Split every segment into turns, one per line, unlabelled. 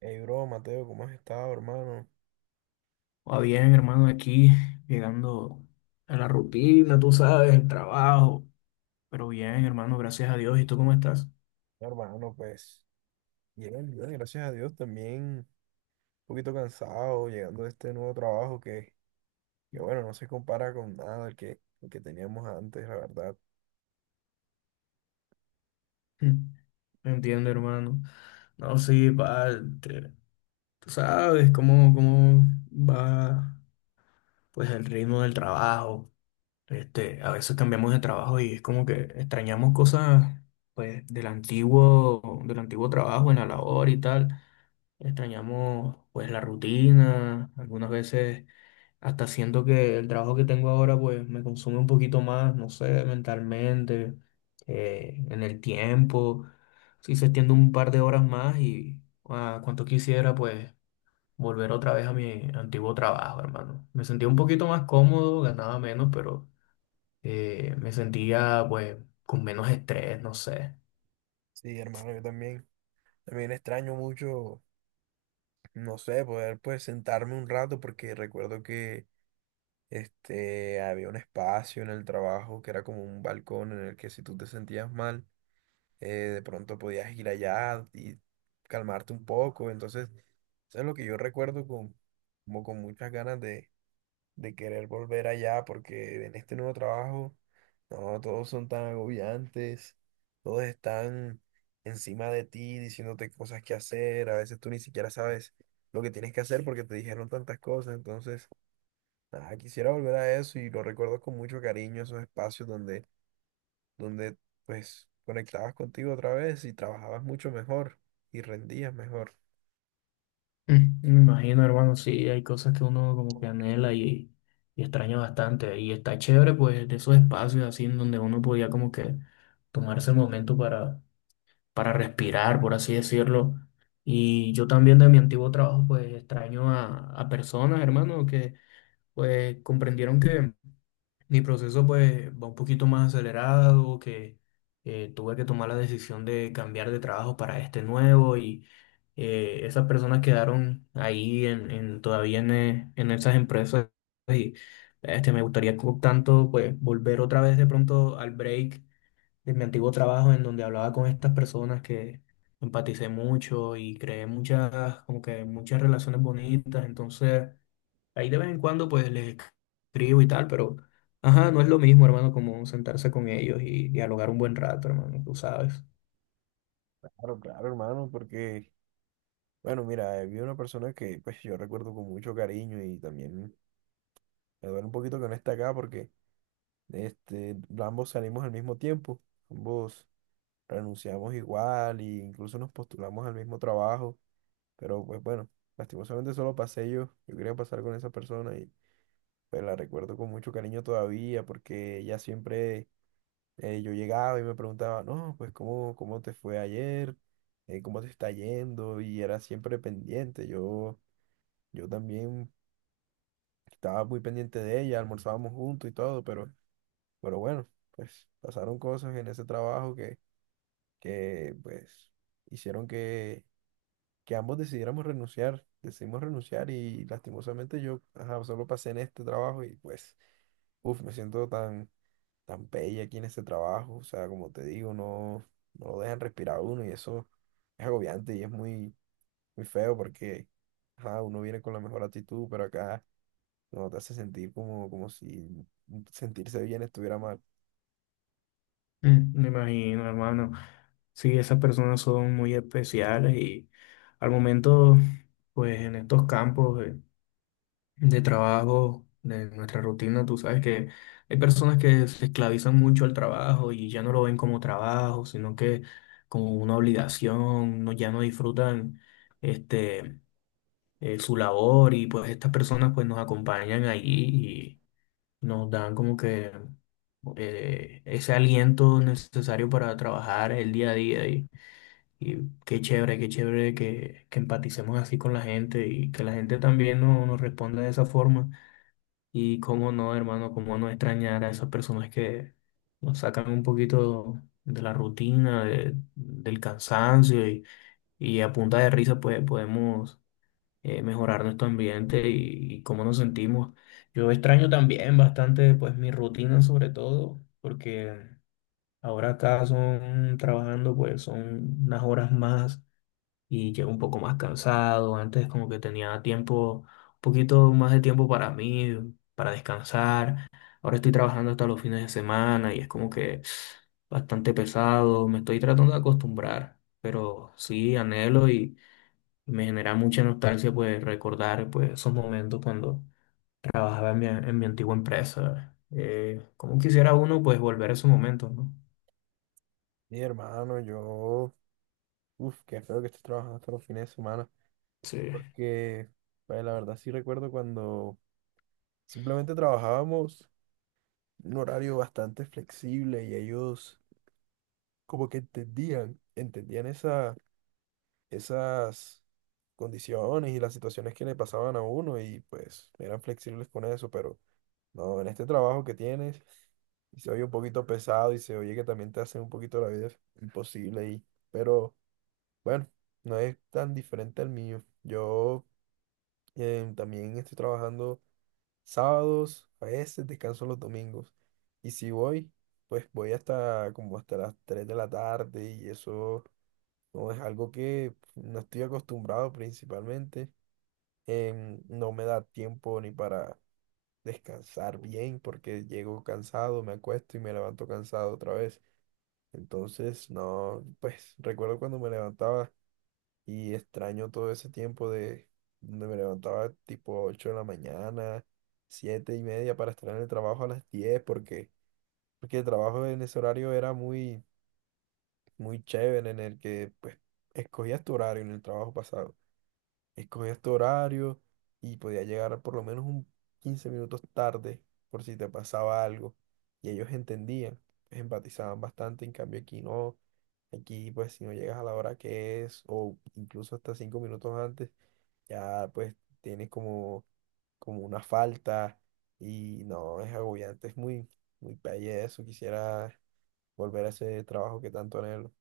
Hey, bro, Mateo, ¿cómo has estado, hermano?
Va bien, hermano, aquí llegando a la rutina, tú sabes, el trabajo. Pero bien, hermano, gracias a Dios. ¿Y tú cómo estás?
No, hermano, pues, bien, gracias a Dios, también un poquito cansado llegando de este nuevo trabajo que bueno, no se compara con nada el el que teníamos antes, la verdad.
Me entiendo, hermano. No, sí, pa, te- tú sabes cómo va pues el ritmo del trabajo. A veces cambiamos de trabajo y es como que extrañamos cosas pues del antiguo trabajo en la labor y tal. Extrañamos pues la rutina, algunas veces hasta siento que el trabajo que tengo ahora pues me consume un poquito más, no sé, mentalmente, en el tiempo, si se extiende un par de horas más y cuanto quisiera pues volver otra vez a mi antiguo trabajo, hermano. Me sentía un poquito más cómodo, ganaba menos, pero me sentía pues con menos estrés, no sé.
Sí, hermano, yo también, también extraño mucho, no sé, poder pues sentarme un rato porque recuerdo que había un espacio en el trabajo que era como un balcón en el que si tú te sentías mal, de pronto podías ir allá y calmarte un poco. Entonces, eso es lo que yo recuerdo como con muchas ganas de querer volver allá, porque en este nuevo trabajo, no, todos son tan agobiantes, todos están encima de ti diciéndote cosas que hacer, a veces tú ni siquiera sabes lo que tienes que hacer porque te dijeron tantas cosas, entonces, nada, quisiera volver a eso y lo recuerdo con mucho cariño, esos espacios donde pues conectabas contigo otra vez y trabajabas mucho mejor y rendías mejor.
Mm, me imagino, hermano, sí, hay cosas que uno como que y extraña bastante. Y está chévere, pues, de esos espacios así en donde uno podía como que tomarse el momento para respirar, por así decirlo. Y yo también de mi antiguo trabajo, pues, extraño a personas, hermano, que pues comprendieron que mi proceso pues va un poquito más acelerado, que tuve que tomar la decisión de cambiar de trabajo para este nuevo y esas personas quedaron ahí todavía en esas empresas y me gustaría tanto pues volver otra vez de pronto al break de mi antiguo trabajo en donde hablaba con estas personas que empaticé mucho y creé muchas, como que muchas relaciones bonitas, entonces... Ahí de vez en cuando pues les escribo y tal, pero ajá, no es lo mismo, hermano, como sentarse con ellos y dialogar un buen rato, hermano, tú sabes.
Claro, claro, hermano, porque, bueno, mira, vi una persona que pues yo recuerdo con mucho cariño y también me duele un poquito que no esté acá porque ambos salimos al mismo tiempo, ambos renunciamos igual e incluso nos postulamos al mismo trabajo, pero pues bueno, lastimosamente solo pasé yo, yo quería pasar con esa persona y pues la recuerdo con mucho cariño todavía porque ella siempre yo llegaba y me preguntaba, no, pues cómo te fue ayer, cómo te está yendo, y era siempre pendiente. Yo también estaba muy pendiente de ella, almorzábamos juntos y todo, pero bueno, pues pasaron cosas en ese trabajo que pues hicieron que ambos decidiéramos renunciar, decidimos renunciar y lastimosamente yo, ajá, solo pasé en este trabajo y pues, uff, me siento tan pelle aquí en ese trabajo, o sea, como te digo, no, no lo dejan respirar a uno y eso es agobiante y es muy, muy feo porque ajá, uno viene con la mejor actitud, pero acá no te hace sentir como si sentirse bien estuviera mal.
Mm, me imagino, hermano. Sí, esas personas son muy especiales y al momento, pues en estos campos de trabajo, de nuestra rutina, tú sabes que hay personas que se esclavizan mucho al trabajo y ya no lo ven como trabajo, sino que como una obligación, no, ya no disfrutan este, su labor y pues estas personas pues nos acompañan allí y nos dan como que ese aliento necesario para trabajar el día a y qué chévere que empaticemos así con la gente y que la gente también nos responda de esa forma y cómo no, hermano, cómo no extrañar a esas personas que nos sacan un poquito de la rutina, del cansancio y a punta de risa pues podemos mejorar nuestro ambiente y cómo nos sentimos. Yo extraño también bastante pues mi rutina sobre todo, porque ahora acá son trabajando pues son unas horas más y llego un poco más cansado. Antes como que tenía tiempo, un poquito más de tiempo para mí, para descansar. Ahora estoy trabajando hasta los fines de semana y es como que bastante pesado. Me estoy tratando de acostumbrar, pero sí anhelo y me genera mucha nostalgia pues recordar pues esos momentos cuando trabajaba en mi antigua empresa. Cómo quisiera uno pues volver a esos momentos, ¿no?
Mi hermano, yo, uff, qué feo que estés trabajando hasta los fines de semana,
Sí.
porque pues, la verdad sí recuerdo cuando simplemente trabajábamos un horario bastante flexible y ellos como que entendían esas condiciones y las situaciones que le pasaban a uno y pues eran flexibles con eso, pero no, en este trabajo que tienes y se oye un poquito pesado y se oye que también te hacen un poquito la vida imposible pero bueno, no es tan diferente al mío. Yo también estoy trabajando sábados, a veces descanso los domingos y si voy, pues voy hasta como hasta las 3 de la tarde y eso no es algo que no estoy acostumbrado principalmente. No me da tiempo ni para descansar bien porque llego cansado, me acuesto y me levanto cansado otra vez. Entonces, no, pues recuerdo cuando me levantaba y extraño todo ese tiempo de donde me levantaba tipo 8 de la mañana, 7:30 para estar en el trabajo a las 10 porque el trabajo en ese horario era muy, muy chévere en el que pues escogías tu horario en el trabajo pasado. Escogías tu horario y podías llegar por lo menos un 15 minutos tarde por si te pasaba algo. Y ellos entendían, pues, empatizaban bastante, en cambio aquí no, aquí pues si no llegas a la hora que es o incluso hasta 5 minutos antes, ya pues tienes como una falta y no, es agobiante, es muy, muy pelle eso, quisiera volver a ese trabajo que tanto anhelo.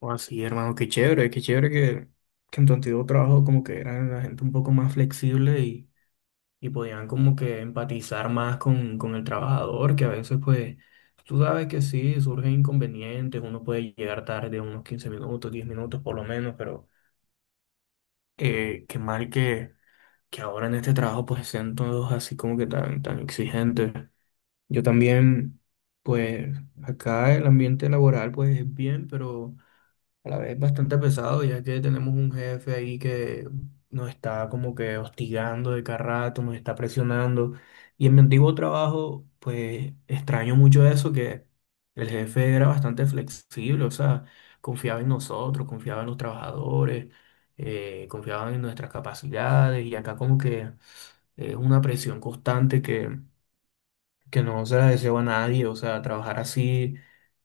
O así, hermano, qué chévere que en tu antiguo trabajo como que eran la gente un poco más flexible y podían como que empatizar más con el trabajador, que a veces pues tú sabes que sí, surgen inconvenientes, uno puede llegar tarde unos 15 minutos, 10 minutos por lo menos, pero qué mal que ahora en este trabajo pues sean todos así como que tan, tan exigentes. Yo también, pues acá el ambiente laboral pues es bien, pero a la vez es bastante pesado, ya que tenemos un jefe ahí que nos está como que hostigando de cada rato, nos está presionando. Y en mi antiguo trabajo, pues extraño mucho eso, que el jefe era bastante flexible, o sea, confiaba en nosotros, confiaba en los trabajadores, confiaba en nuestras capacidades. Y acá como que es una presión constante que no se la deseo a nadie, o sea, trabajar así,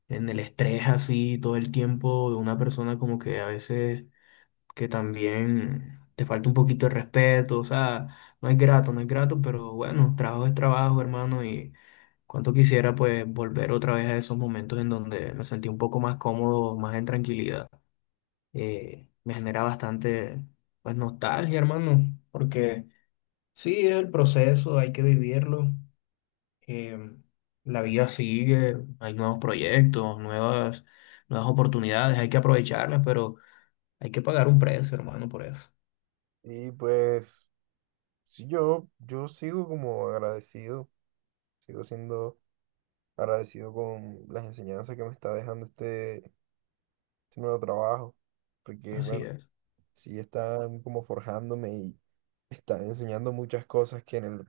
en el estrés así todo el tiempo de una persona como que a veces que también te falta un poquito de respeto, o sea, no es grato, no es grato, pero bueno, trabajo es trabajo, hermano, y cuánto quisiera pues volver otra vez a esos momentos en donde me sentí un poco más cómodo, más en tranquilidad. Me genera bastante pues nostalgia, hermano, porque sí, es el proceso, hay que vivirlo eh, la vida sigue, hay nuevos proyectos, nuevas oportunidades, hay que aprovecharlas, pero hay que pagar un precio, hermano, por eso.
Y pues sí, yo sigo como agradecido, sigo siendo agradecido con las enseñanzas que me está dejando este nuevo trabajo, porque
Así
bueno,
es.
sí están como forjándome y están enseñando muchas cosas que en el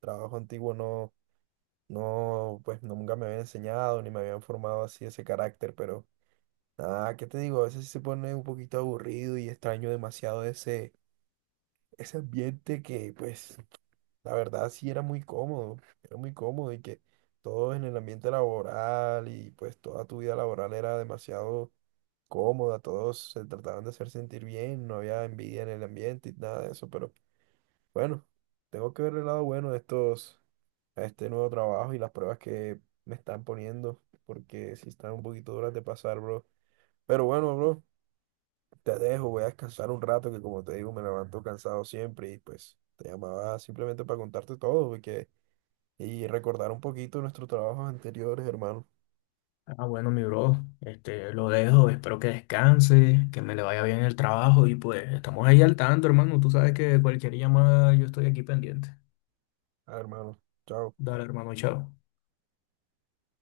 trabajo antiguo no, pues nunca me habían enseñado ni me habían formado así ese carácter, pero nada, ¿qué te digo? A veces sí se pone un poquito aburrido y extraño demasiado ese ambiente que pues la verdad sí era muy cómodo y que todo en el ambiente laboral y pues toda tu vida laboral era demasiado cómoda, todos se trataban de hacer sentir bien, no había envidia en el ambiente y nada de eso, pero bueno, tengo que ver el lado bueno de estos, a este nuevo trabajo y las pruebas que me están poniendo, porque sí están un poquito duras de pasar, bro. Pero bueno, bro, te dejo, voy a descansar un rato que como te digo me levanto cansado siempre y pues te llamaba simplemente para contarte todo, porque y recordar un poquito nuestros trabajos anteriores, hermano.
Ah, bueno, mi bro, este, lo dejo, espero que descanse, que me le vaya bien el trabajo y pues estamos ahí al tanto, hermano. Tú sabes que cualquier llamada yo estoy aquí pendiente.
Ah, hermano, chao.
Dale, hermano, chao.